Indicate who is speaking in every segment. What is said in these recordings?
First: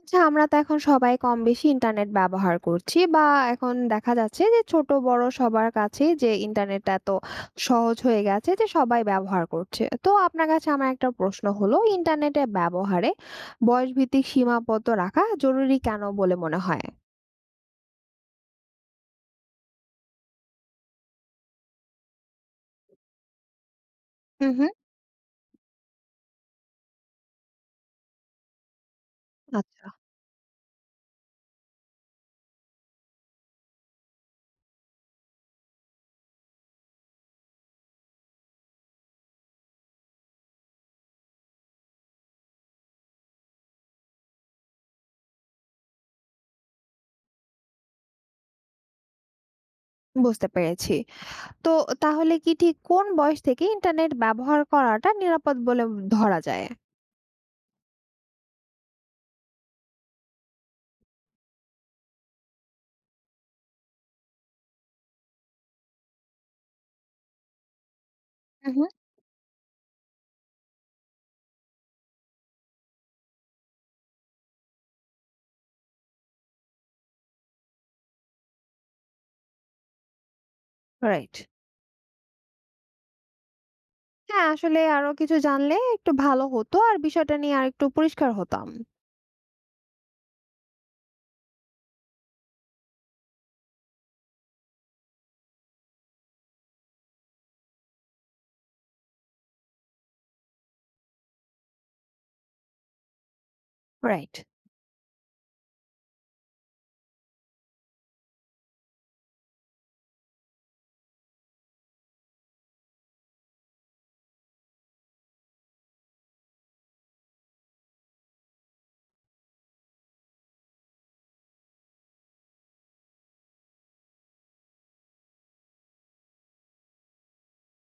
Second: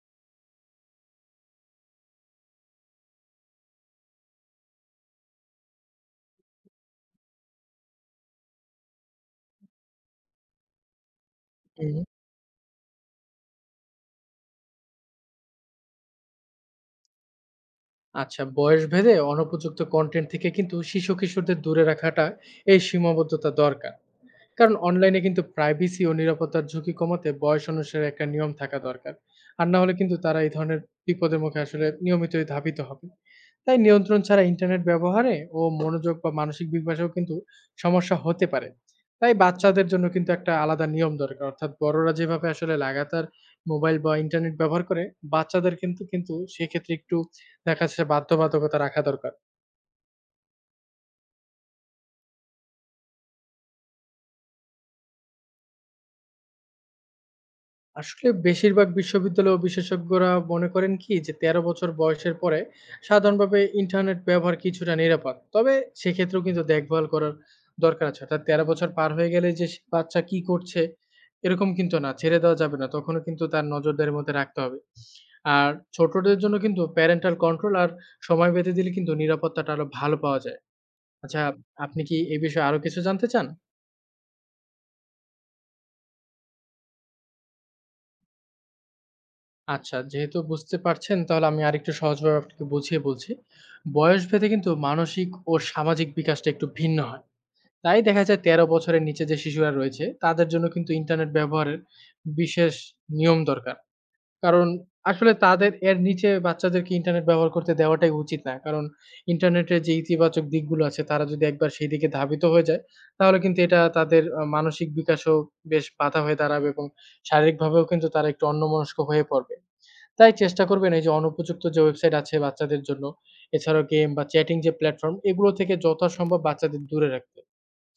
Speaker 1: আচ্ছা, আমরা তো এখন সবাই কম বেশি ইন্টারনেট ব্যবহার করছি বা এখন দেখা যাচ্ছে যে ছোট বড় সবার কাছেই যে ইন্টারনেটটা এত সহজ হয়ে গেছে যে সবাই ব্যবহার করছে। তো আপনার কাছে আমার একটা প্রশ্ন হলো,
Speaker 2: হুম,
Speaker 1: ইন্টারনেটের ব্যবহারে বয়স ভিত্তিক সীমাবদ্ধ রাখা জরুরি কেন বলে মনে হয়?
Speaker 2: আচ্ছা বয়স ভেদে অনুপযুক্ত কনটেন্ট থেকে কিন্তু শিশু কিশোরদের দূরে রাখাটা এই সীমাবদ্ধতা দরকার।
Speaker 1: হুম হুম।
Speaker 2: কারণ অনলাইনে কিন্তু প্রাইভেসি ও নিরাপত্তার ঝুঁকি কমাতে বয়স অনুসারে একটা নিয়ম থাকা দরকার। আর না
Speaker 1: আচ্ছা,
Speaker 2: হলে কিন্তু তারা এই ধরনের বিপদের মুখে আসলে নিয়মিতই ধাবিত হবে। তাই নিয়ন্ত্রণ ছাড়া ইন্টারনেট ব্যবহারে ও মনোযোগ বা মানসিক বিকাশেও কিন্তু সমস্যা হতে পারে। তাই বাচ্চাদের জন্য কিন্তু একটা আলাদা নিয়ম দরকার, অর্থাৎ বড়রা যেভাবে আসলে লাগাতার মোবাইল বা ইন্টারনেট ব্যবহার করে বাচ্চাদের কিন্তু কিন্তু সেক্ষেত্রে একটু দেখা যাচ্ছে বাধ্যবাধকতা রাখা দরকার।
Speaker 1: বুঝতে পেরেছি। তো তাহলে কি ঠিক কোন বয়স থেকে ইন্টারনেট ব্যবহার করাটা নিরাপদ বলে ধরা যায়?
Speaker 2: আসলে বেশিরভাগ বিশ্ববিদ্যালয় ও বিশেষজ্ঞরা মনে করেন কি যে ১৩ বছর বয়সের পরে সাধারণভাবে ইন্টারনেট ব্যবহার কিছুটা নিরাপদ, তবে সেক্ষেত্রেও কিন্তু দেখভাল করার দরকার আছে। অর্থাৎ তেরো
Speaker 1: হুম হুম।
Speaker 2: বছর পার হয়ে গেলে যে সে বাচ্চা কি করছে এরকম কিন্তু না, ছেড়ে দেওয়া যাবে না, তখনও কিন্তু তার নজরদারির মধ্যে রাখতে হবে। আর ছোটদের জন্য কিন্তু প্যারেন্টাল কন্ট্রোল আর সময় বেঁধে দিলে কিন্তু নিরাপত্তাটা আরো ভালো পাওয়া যায়।
Speaker 1: রাইট।
Speaker 2: আচ্ছা, আপনি কি এই বিষয়ে আরো কিছু জানতে চান?
Speaker 1: হ্যাঁ, আসলে আরো কিছু জানলে একটু ভালো হতো আর বিষয়টা নিয়ে আরেকটু পরিষ্কার হতাম।
Speaker 2: আচ্ছা, যেহেতু বুঝতে পারছেন তাহলে আমি আরেকটু সহজভাবে আপনাকে বুঝিয়ে বলছি। বয়সভেদে কিন্তু মানসিক ও সামাজিক বিকাশটা একটু ভিন্ন হয়। তাই দেখা যায় ১৩ বছরের নিচে যে শিশুরা রয়েছে তাদের জন্য কিন্তু ইন্টারনেট ব্যবহারের বিশেষ নিয়ম দরকার।
Speaker 1: রাইট।
Speaker 2: কারণ আসলে তাদের, এর নিচে বাচ্চাদেরকে ইন্টারনেট ব্যবহার করতে দেওয়াটাই উচিত না। কারণ ইন্টারনেটের যে ইতিবাচক দিকগুলো আছে তারা যদি একবার সেই দিকে ধাবিত হয়ে যায়, তাহলে কিন্তু এটা তাদের মানসিক বিকাশেও বেশ বাধা হয়ে দাঁড়াবে এবং শারীরিকভাবেও কিন্তু তারা একটু অন্যমনস্ক হয়ে পড়বে। তাই চেষ্টা করবেন এই যে অনুপযুক্ত যে ওয়েবসাইট আছে বাচ্চাদের জন্য, এছাড়াও গেম বা চ্যাটিং যে প্ল্যাটফর্ম এগুলো থেকে যথাসম্ভব বাচ্চাদের দূরে রাখতে।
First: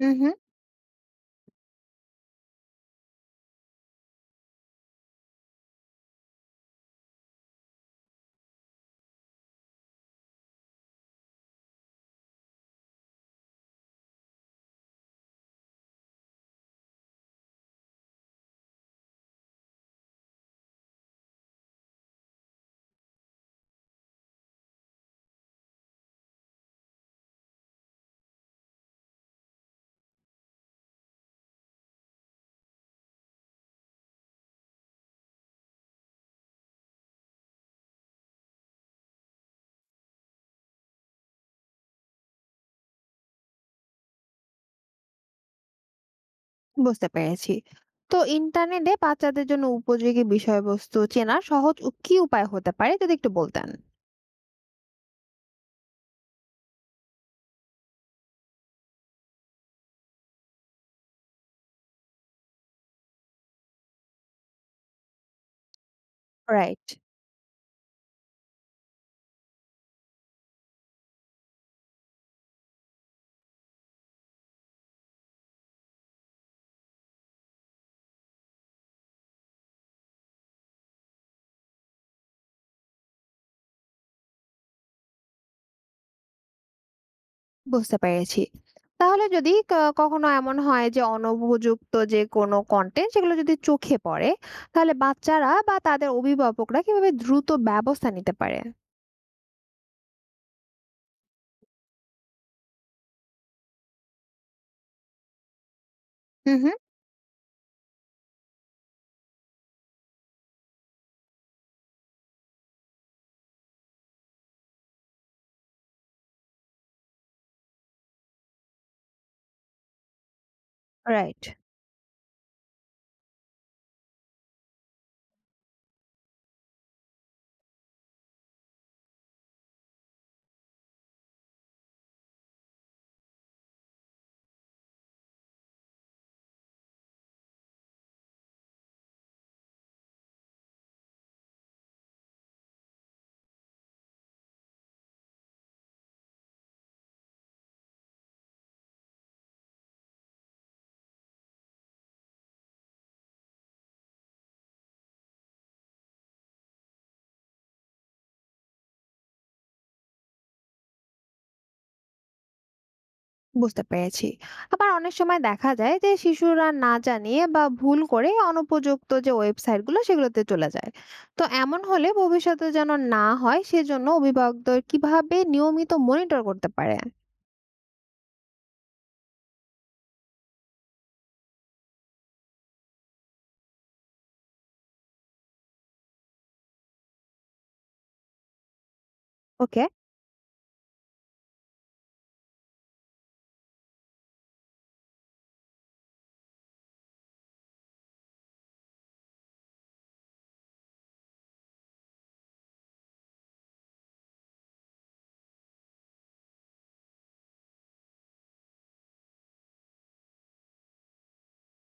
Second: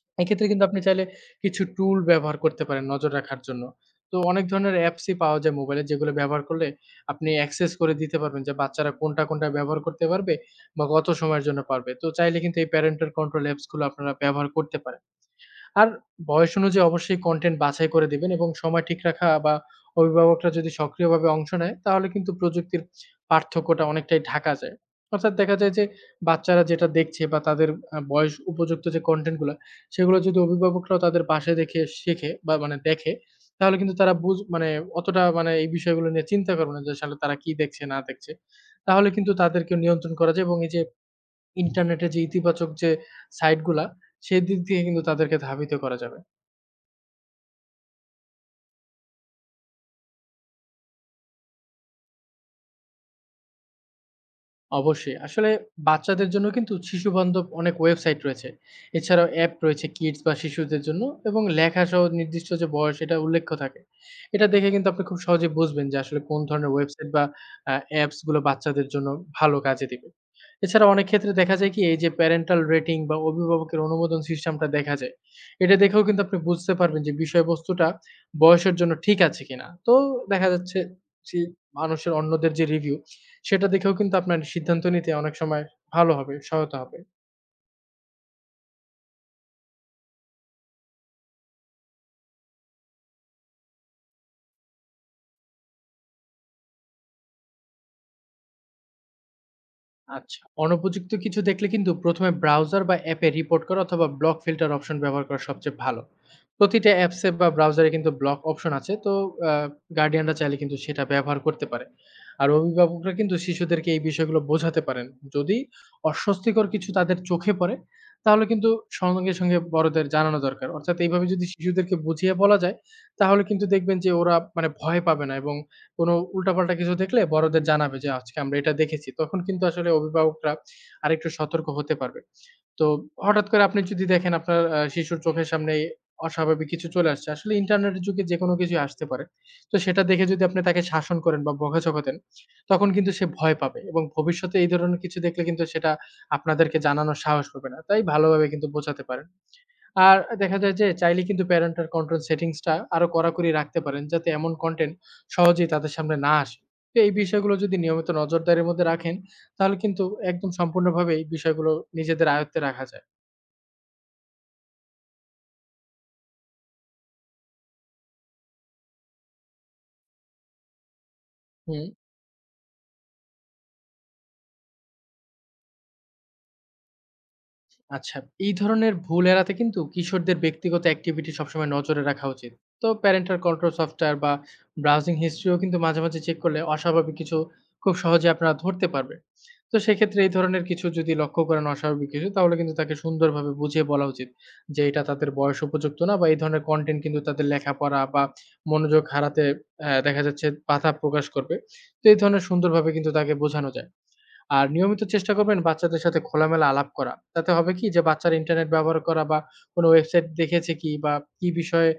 Speaker 1: হুম, হুম।
Speaker 2: এক্ষেত্রে কিন্তু আপনি চাইলে কিছু টুল ব্যবহার করতে পারেন নজর রাখার জন্য। তো অনেক ধরনের অ্যাপসই পাওয়া যায় মোবাইলে, যেগুলো ব্যবহার করলে আপনি অ্যাক্সেস করে দিতে পারবেন যে বাচ্চারা কোনটা, কোনটা ব্যবহার করতে পারবে বা কত সময়ের জন্য পারবে। তো চাইলে কিন্তু এই প্যারেন্টাল কন্ট্রোল অ্যাপসগুলো আপনারা ব্যবহার করতে পারেন। আর বয়স অনুযায়ী অবশ্যই কনটেন্ট বাছাই করে দিবেন এবং সময় ঠিক রাখা বা অভিভাবকরা যদি সক্রিয়ভাবে অংশ নেয়, তাহলে কিন্তু প্রযুক্তির পার্থক্যটা অনেকটাই ঢাকা যায়। অর্থাৎ দেখা যায় যে বাচ্চারা যেটা দেখছে বা তাদের বয়স উপযুক্ত যে কনটেন্টগুলা, সেগুলো যদি অভিভাবকরাও তাদের বাসায় দেখে শেখে বা মানে দেখে, তাহলে কিন্তু তারা মানে অতটা মানে এই বিষয়গুলো নিয়ে চিন্তা করবে না যে আসলে তারা কি দেখছে না দেখছে। তাহলে কিন্তু তাদেরকে নিয়ন্ত্রণ করা যায় এবং এই যে ইন্টারনেটের যে ইতিবাচক যে সাইড গুলা, সেদিক দিয়ে কিন্তু তাদেরকে ধাবিত করা যাবে।
Speaker 1: বুঝতে পেরেছি। তো ইন্টারনেটে বাচ্চাদের জন্য উপযোগী বিষয়বস্তু চেনার সহজ কি উপায় হতে পারে যদি একটু বলতেন?
Speaker 2: অবশ্যই। আসলে বাচ্চাদের জন্য কিন্তু শিশুবান্ধব অনেক ওয়েবসাইট রয়েছে। এছাড়াও অ্যাপ রয়েছে কিডস বা শিশুদের জন্য, এবং লেখাসহ নির্দিষ্ট যে বয়স এটা উল্লেখ্য থাকে। এটা দেখে কিন্তু আপনি খুব সহজেই বুঝবেন যে আসলে কোন ধরনের
Speaker 1: রাইট।
Speaker 2: ওয়েবসাইট বা অ্যাপস গুলো বাচ্চাদের জন্য ভালো কাজে দিবে। এছাড়া অনেক ক্ষেত্রে দেখা যায় কি এই যে প্যারেন্টাল রেটিং বা অভিভাবকের অনুমোদন সিস্টেমটা দেখা যায়। এটা দেখেও কিন্তু আপনি বুঝতে পারবেন যে বিষয়বস্তুটা বয়সের জন্য ঠিক আছে কিনা। তো দেখা যাচ্ছে যে মানুষের, অন্যদের যে রিভিউ, সেটা দেখেও কিন্তু আপনার সিদ্ধান্ত নিতে অনেক সময় ভালো হবে, সহায়তা হবে।
Speaker 1: বুঝতে পেরেছি। তাহলে যদি কখনো এমন হয় যে অনুপযুক্ত যে কোনো কনটেন্ট সেগুলো যদি চোখে পড়ে, তাহলে বাচ্চারা বা তাদের অভিভাবকরা কিভাবে দ্রুত ব্যবস্থা নিতে পারে?
Speaker 2: আচ্ছা। অনুপযুক্ত কিছু দেখলে কিন্তু ১ম এ ব্রাউজার বা অ্যাপে রিপোর্ট করা অথবা ব্লক ফিল্টার অপশন ব্যবহার করা সবচেয়ে ভালো।
Speaker 1: হুম, হুম।
Speaker 2: প্রতিটা অ্যাপসে বা ব্রাউজারে কিন্তু ব্লক অপশন আছে। তো আ গার্ডিয়ানরা চাইলে কিন্তু সেটা ব্যবহার করতে পারে। আর অভিভাবকরা কিন্তু শিশুদেরকে এই বিষয়গুলো বোঝাতে পারেন। যদি অস্বস্তিকর কিছু তাদের চোখে পড়ে, তাহলে কিন্তু সঙ্গে, সঙ্গে বড়দের জানানো দরকার। অর্থাৎ এইভাবে
Speaker 1: রাইট।
Speaker 2: যদি শিশুদেরকে বুঝিয়ে বলা যায়, তাহলে কিন্তু দেখবেন যে ওরা মানে ভয় পাবে না এবং কোনো উল্টাপাল্টা কিছু দেখলে বড়দের জানাবে যে, আজকে আমরা এটা দেখেছি। তখন কিন্তু আসলে অভিভাবকরা আরেকটু সতর্ক হতে পারবে। তো হঠাৎ করে আপনি যদি দেখেন আপনার শিশুর চোখের সামনে এই অস্বাভাবিক কিছু চলে আসছে। আসলে ইন্টারনেটের যুগে যেকোনো কিছুই আসতে পারে। তো সেটা দেখে যদি আপনি তাকে শাসন করেন বা বকাঝকা দেন, তখন কিন্তু সে ভয় পাবে এবং ভবিষ্যতে এই ধরনের কিছু দেখলে কিন্তু সেটা আপনাদেরকে জানানোর সাহস পাবে না। তাই ভালোভাবে কিন্তু বোঝাতে পারেন। আর দেখা যায় যে চাইলে কিন্তু প্যারেন্টাল কন্ট্রোল সেটিংস টা আরো কড়াকড়ি রাখতে পারেন, যাতে এমন কনটেন্ট সহজেই তাদের সামনে না আসে। তো এই বিষয়গুলো যদি নিয়মিত নজরদারির মধ্যে রাখেন, তাহলে কিন্তু একদম সম্পূর্ণভাবে এই বিষয়গুলো নিজেদের আয়ত্তে রাখা যায়।
Speaker 1: বুঝতে পেরেছি। আবার অনেক সময় দেখা যায় যে শিশুরা না জানিয়ে বা ভুল করে অনুপযুক্ত যে ওয়েবসাইটগুলো সেগুলোতে চলে যায়, তো এমন
Speaker 2: হুম।
Speaker 1: হলে ভবিষ্যতে যেন না হয় সেজন্য অভিভাবকদের কিভাবে নিয়মিত মনিটর করতে পারে?
Speaker 2: আচ্ছা, এই ধরনের ভুল এড়াতে কিন্তু কিশোরদের ব্যক্তিগত অ্যাক্টিভিটি সবসময় নজরে রাখা উচিত। তো প্যারেন্টাল কন্ট্রোল সফটওয়্যার বা ব্রাউজিং হিস্ট্রিও কিন্তু মাঝে, মাঝে চেক করলে অস্বাভাবিক কিছু খুব সহজে আপনারা ধরতে পারবেন। তো
Speaker 1: ওকে।
Speaker 2: সেক্ষেত্রে এই ধরনের কিছু যদি লক্ষ্য করেন, অস্বাভাবিক কিছু, তাহলে কিন্তু তাকে সুন্দরভাবে বুঝিয়ে বলা উচিত যে এটা তাদের বয়স উপযুক্ত না, বা এই ধরনের কনটেন্ট কিন্তু তাদের লেখাপড়া বা মনোযোগ হারাতে দেখা যাচ্ছে বাধা প্রকাশ করবে। তো এই ধরনের সুন্দরভাবে কিন্তু তাকে বোঝানো যায়। আর নিয়মিত চেষ্টা করবেন বাচ্চাদের সাথে খোলামেলা আলাপ করা। তাতে হবে কি যে বাচ্চারা ইন্টারনেট ব্যবহার করা বা কোনো ওয়েবসাইট দেখেছে কি, বা কি বিষয়ে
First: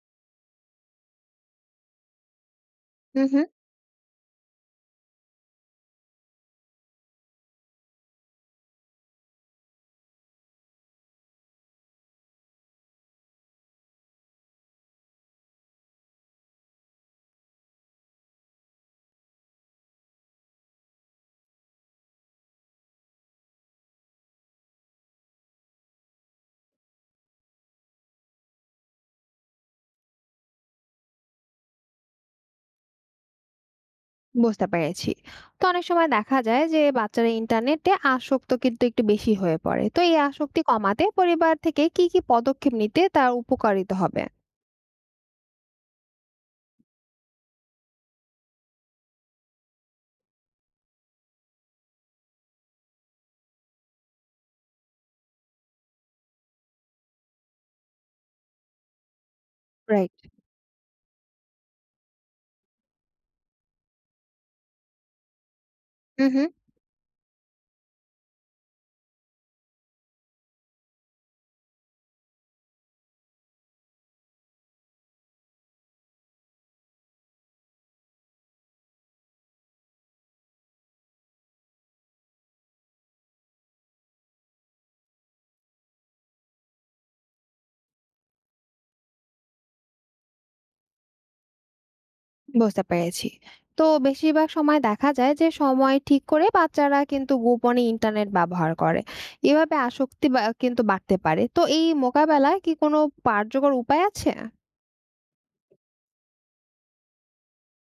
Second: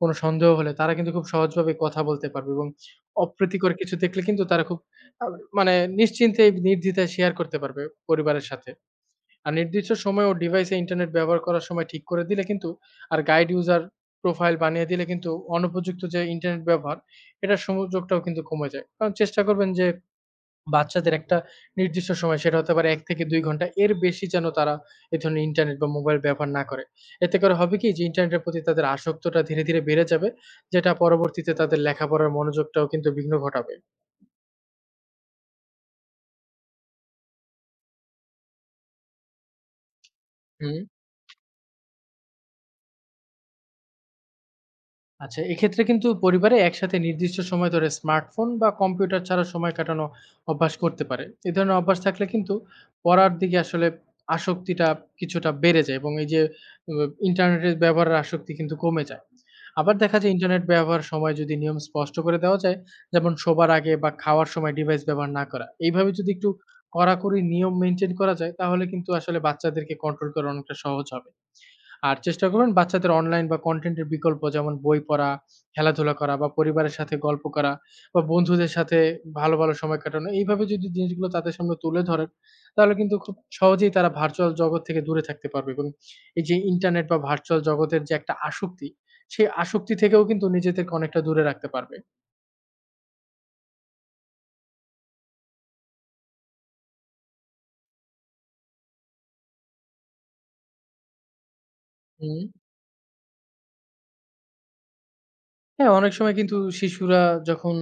Speaker 2: কোনো সন্দেহ হলে তারা কিন্তু খুব সহজভাবে কথা বলতে পারবে, এবং
Speaker 1: হুম হুম।
Speaker 2: অপ্রীতিকর কিছু দেখলে কিন্তু তারা খুব আ মানে নিশ্চিন্তে নির্দ্বিধায় শেয়ার করতে পারবে পরিবারের সাথে। আর নির্দিষ্ট সময় ও ডিভাইসে ইন্টারনেট ব্যবহার করার সময় ঠিক করে দিলে কিন্তু, আর গাইড ইউজার প্রোফাইল বানিয়ে দিলে কিন্তু অনুপযুক্ত যে ইন্টারনেট ব্যবহার, এটার সুযোগটাও কিন্তু কমে যায়। কারণ চেষ্টা করবেন যে বাচ্চাদের একটা নির্দিষ্ট সময়, সেটা হতে পারে ১-২ ঘন্টা, এর বেশি যেন তারা এ ধরনের ইন্টারনেট বা মোবাইল ব্যবহার না করে। এতে করে হবে কি যে ইন্টারনেটের প্রতি তাদের আসক্তটা ধীরে, ধীরে বেড়ে যাবে, যেটা পরবর্তীতে তাদের লেখাপড়ার মনোযোগটাও কিন্তু বিঘ্ন ঘটাবে।
Speaker 1: বুঝতে পেরেছি। তো অনেক সময় দেখা যায় যে বাচ্চারা ইন্টারনেটে আসক্ত কিন্তু একটু বেশি হয়ে পড়ে, তো এই আসক্তি
Speaker 2: হু।
Speaker 1: কমাতে পরিবার থেকে কি কি পদক্ষেপ নিতে তার উপকারিত হবে?
Speaker 2: আচ্ছা, এক্ষেত্রে কিন্তু পরিবারে একসাথে নির্দিষ্ট সময় ধরে স্মার্টফোন বা কম্পিউটার ছাড়া সময় কাটানো অভ্যাস করতে পারে। এ ধরনের অভ্যাস থাকলে কিন্তু পড়ার দিকে আসলে আসক্তিটা কিছুটা বেড়ে যায় এবং এই যে উ ইন্টারনেটের ব্যবহারের আসক্তি কিন্তু কমে যায়। আবার
Speaker 1: রাইট।
Speaker 2: দেখা যায় ইন্টারনেট ব্যবহার সময় যদি নিয়ম স্পষ্ট করে দেওয়া যায়, যেমন শোবার আগে বা খাওয়ার সময় ডিভাইস ব্যবহার না করা। এইভাবে
Speaker 1: হুম
Speaker 2: যদি
Speaker 1: হুম।
Speaker 2: একটু কড়াকড়ি নিয়ম মেইনটেইন করা যায়, তাহলে কিন্তু আসলে বাচ্চাদেরকে কন্ট্রোল করা অনেকটা সহজ হবে। আর চেষ্টা করবেন বাচ্চাদের অনলাইন বা কনটেন্টের বিকল্প, যেমন বই পড়া, খেলাধুলা করা বা পরিবারের সাথে গল্প করা বা বন্ধুদের সাথে ভালো, ভালো সময় কাটানো। এইভাবে যদি জিনিসগুলো তাদের সামনে তুলে ধরেন, তাহলে কিন্তু খুব সহজেই তারা ভার্চুয়াল জগৎ থেকে দূরে থাকতে পারবে এবং এই যে ইন্টারনেট বা ভার্চুয়াল জগতের যে একটা আসক্তি, সেই আসক্তি থেকেও কিন্তু নিজেদেরকে অনেকটা দূরে রাখতে পারবে।
Speaker 1: বুঝতে পেরেছি। তো বেশিরভাগ সময় দেখা যায় যে সময় ঠিক করে বাচ্চারা কিন্তু গোপনে ইন্টারনেট ব্যবহার করে, এভাবে কিন্তু বাড়তে পারে, তো এই
Speaker 2: হুম।
Speaker 1: মোকাবেলায় কি কোনো কার্যকর উপায় আছে?
Speaker 2: হ্যাঁ, অনেক সময় কিন্তু শিশুরা যখন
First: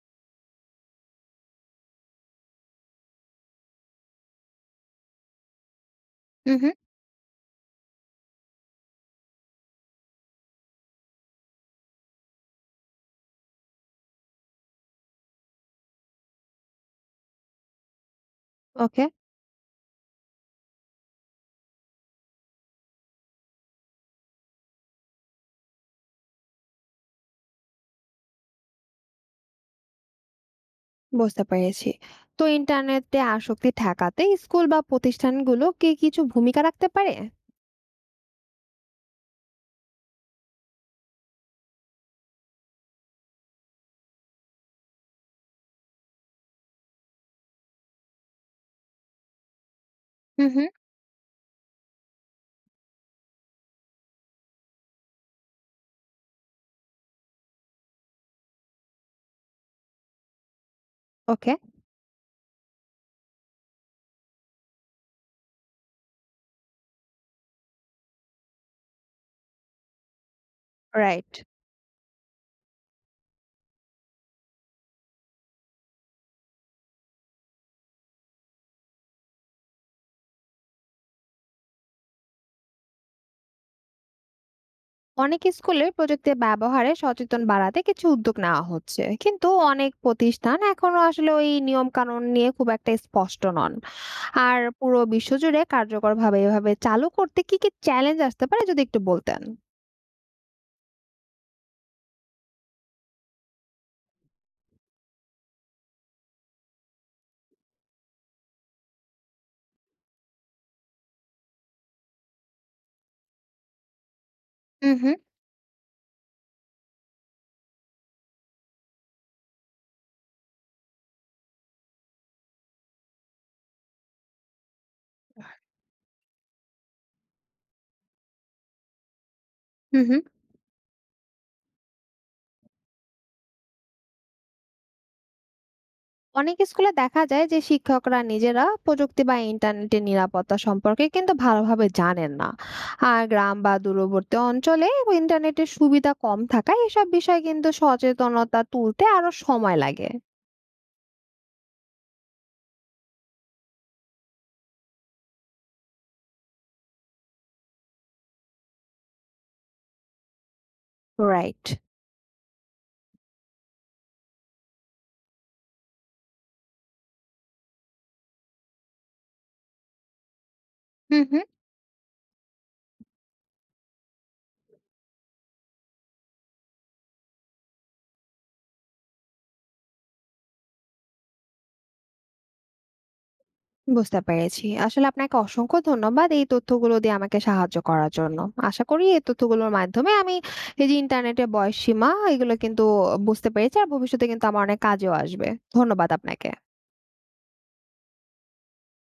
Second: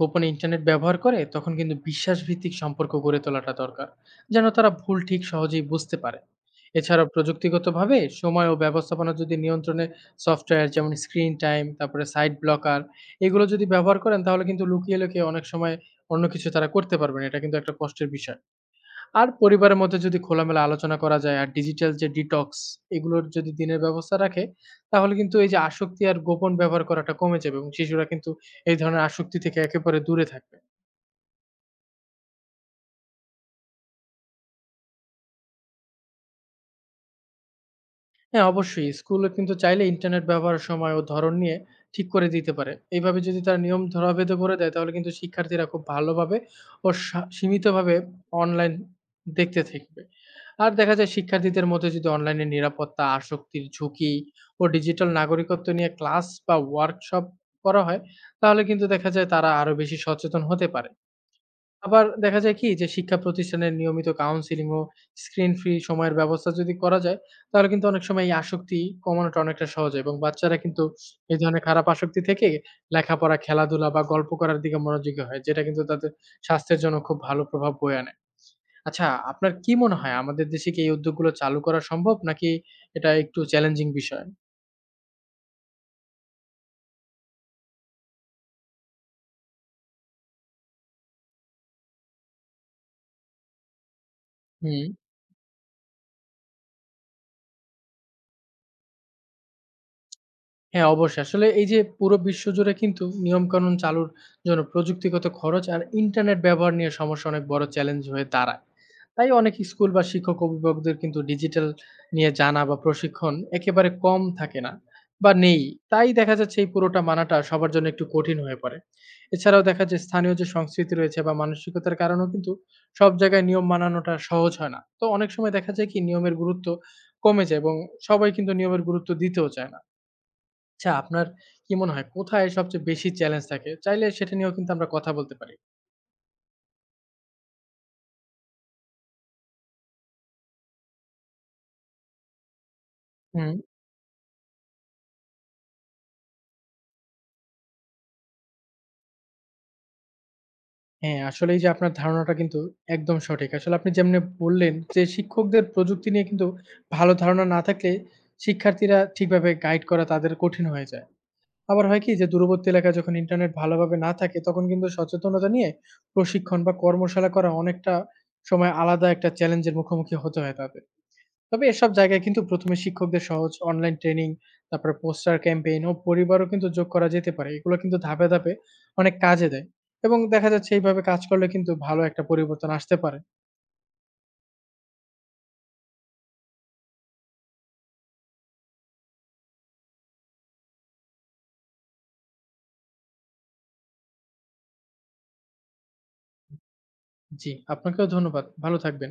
Speaker 2: গোপনে ইন্টারনেট ব্যবহার করে, তখন কিন্তু বিশ্বাসভিত্তিক সম্পর্ক গড়ে তোলাটা দরকার, যেন তারা ভুল ঠিক সহজেই বুঝতে পারে।
Speaker 1: উম হুম।
Speaker 2: এছাড়াও প্রযুক্তিগতভাবে সময় ও ব্যবস্থাপনা যদি নিয়ন্ত্রণে সফটওয়্যার যেমন স্ক্রিন টাইম, তারপরে সাইট ব্লকার, এগুলো যদি ব্যবহার করেন, তাহলে কিন্তু লুকিয়ে, লুকিয়ে অনেক সময় অন্য কিছু তারা করতে পারবেন। এটা কিন্তু একটা কষ্টের বিষয়।
Speaker 1: ওকে।
Speaker 2: আর পরিবারের মধ্যে যদি খোলামেলা আলোচনা করা যায় আর ডিজিটাল যে ডিটক্স, এগুলোর যদি দিনের ব্যবস্থা রাখে, তাহলে কিন্তু এই যে আসক্তি আর গোপন ব্যবহার করাটা কমে যাবে এবং শিশুরা কিন্তু এই ধরনের আসক্তি থেকে একেবারে দূরে থাকবে।
Speaker 1: বুঝতে পেরেছি। তো ইন্টারনেটে আসক্তি ঠেকাতে স্কুল বা প্রতিষ্ঠানগুলো কি কিছু ভূমিকা রাখতে পারে?
Speaker 2: হ্যাঁ, অবশ্যই। স্কুলে কিন্তু চাইলে ইন্টারনেট ব্যবহারের সময় ও ধরন নিয়ে ঠিক করে দিতে পারে। এইভাবে যদি তারা নিয়ম ধরাবেধ করে দেয়, তাহলে কিন্তু শিক্ষার্থীরা খুব ভালোভাবে ও সীমিতভাবে অনলাইন দেখতে থাকবে।
Speaker 1: হুম হুম।
Speaker 2: আর দেখা যায় শিক্ষার্থীদের মধ্যে যদি অনলাইনে নিরাপত্তা, আসক্তির ঝুঁকি ও ডিজিটাল নাগরিকত্ব নিয়ে ক্লাস বা ওয়ার্কশপ করা হয়, তাহলে কিন্তু দেখা যায় তারা আরো বেশি সচেতন হতে পারে।
Speaker 1: ওকে।
Speaker 2: আবার দেখা যায় কি যে শিক্ষা প্রতিষ্ঠানের নিয়মিত কাউন্সেলিং ও স্ক্রিন ফ্রি সময়ের ব্যবস্থা যদি করা যায়, তাহলে কিন্তু অনেক সময় এই আসক্তি কমানোটা অনেকটা সহজ হয় এবং বাচ্চারা কিন্তু
Speaker 1: রাইট।
Speaker 2: এই ধরনের খারাপ আসক্তি থেকে লেখাপড়া, খেলাধুলা বা গল্প করার দিকে মনোযোগী হয়, যেটা কিন্তু তাদের স্বাস্থ্যের জন্য খুব ভালো প্রভাব বয়ে আনে। আচ্ছা, আপনার কি মনে হয় আমাদের দেশে কি এই উদ্যোগগুলো চালু করা সম্ভব, নাকি এটা একটু চ্যালেঞ্জিং বিষয়?
Speaker 1: অনেক স্কুলে প্রযুক্তির ব্যবহারে সচেতন বাড়াতে কিছু উদ্যোগ নেওয়া হচ্ছে, কিন্তু অনেক প্রতিষ্ঠান এখনো আসলে ওই নিয়ম কানুন নিয়ে খুব একটা স্পষ্ট নন। আর
Speaker 2: হুম।
Speaker 1: পুরো বিশ্বজুড়ে কার্যকরভাবে এভাবে চালু করতে কি কি চ্যালেঞ্জ আসতে পারে যদি একটু বলতেন?
Speaker 2: হ্যাঁ, অবশ্যই। আসলে এই যে পুরো বিশ্বজুড়ে কিন্তু নিয়মকানুন চালুর জন্য প্রযুক্তিগত খরচ আর ইন্টারনেট ব্যবহার নিয়ে সমস্যা অনেক বড় চ্যালেঞ্জ হয়ে দাঁড়ায়। তাই অনেক স্কুল বা শিক্ষক অভিভাবকদের কিন্তু ডিজিটাল নিয়ে জানা বা প্রশিক্ষণ একেবারে কম থাকে, না
Speaker 1: হুম হুম
Speaker 2: বা নেই। তাই দেখা যাচ্ছে এই পুরোটা মানাটা সবার জন্য একটু কঠিন হয়ে পড়ে। এছাড়াও দেখা যায় স্থানীয় যে সংস্কৃতি রয়েছে বা মানসিকতার কারণেও কিন্তু সব জায়গায় নিয়ম মানানোটা সহজ হয় না। তো অনেক সময় দেখা যায় কি নিয়মের গুরুত্ব কমে যায় এবং সবাই কিন্তু নিয়মের গুরুত্ব দিতেও চায় না।
Speaker 1: হুম হুম।
Speaker 2: আচ্ছা, আপনার কি মনে হয় কোথায় সবচেয়ে বেশি চ্যালেঞ্জ থাকে? চাইলে সেটা নিয়েও কিন্তু আমরা কথা বলতে পারি।
Speaker 1: অনেক স্কুলে দেখা যায় যে শিক্ষকরা নিজেরা প্রযুক্তি বা ইন্টারনেটের নিরাপত্তা সম্পর্কে কিন্তু ভালোভাবে জানেন না। আর
Speaker 2: হুম।
Speaker 1: গ্রাম বা দূরবর্তী অঞ্চলে ইন্টারনেটের সুবিধা কম থাকায় এসব বিষয়ে কিন্তু সচেতনতা তুলতে আরো সময় লাগে।
Speaker 2: হ্যাঁ, আসলে এই যে আপনার ধারণাটা কিন্তু একদম সঠিক। আসলে আপনি যেমনি বললেন যে শিক্ষকদের প্রযুক্তি নিয়ে কিন্তু ভালো ধারণা না থাকলে শিক্ষার্থীরা ঠিকভাবে গাইড করা তাদের কঠিন হয়ে যায়।
Speaker 1: রাইট।
Speaker 2: আবার হয় কি যে দূরবর্তী এলাকায় যখন ইন্টারনেট ভালোভাবে না থাকে, তখন কিন্তু সচেতনতা নিয়ে প্রশিক্ষণ বা কর্মশালা করা অনেকটা সময় আলাদা একটা চ্যালেঞ্জের মুখোমুখি হতে হয় তাদের।
Speaker 1: হুম, হুম।
Speaker 2: তবে এসব জায়গায় কিন্তু ১ম এ শিক্ষকদের সহজ অনলাইন ট্রেনিং, তারপরে পোস্টার ক্যাম্পেইন ও পরিবারও কিন্তু যোগ করা যেতে পারে। এগুলো কিন্তু ধাপে, ধাপে অনেক কাজে দেয় এবং দেখা যাচ্ছে এইভাবে কাজ করলে কিন্তু ভালো একটা পরিবর্তন আসতে পারে।
Speaker 1: বুঝতে পেরেছি। আসলে আপনাকে অসংখ্য ধন্যবাদ এই তথ্যগুলো দিয়ে আমাকে সাহায্য করার জন্য। আশা করি এই তথ্যগুলোর মাধ্যমে আমি এই যে ইন্টারনেটের বয়সসীমা এগুলো কিন্তু বুঝতে পেরেছি আর ভবিষ্যতে কিন্তু আমার অনেক কাজেও আসবে। ধন্যবাদ আপনাকে।
Speaker 2: জি, আপনাকেও ধন্যবাদ। ভালো থাকবেন।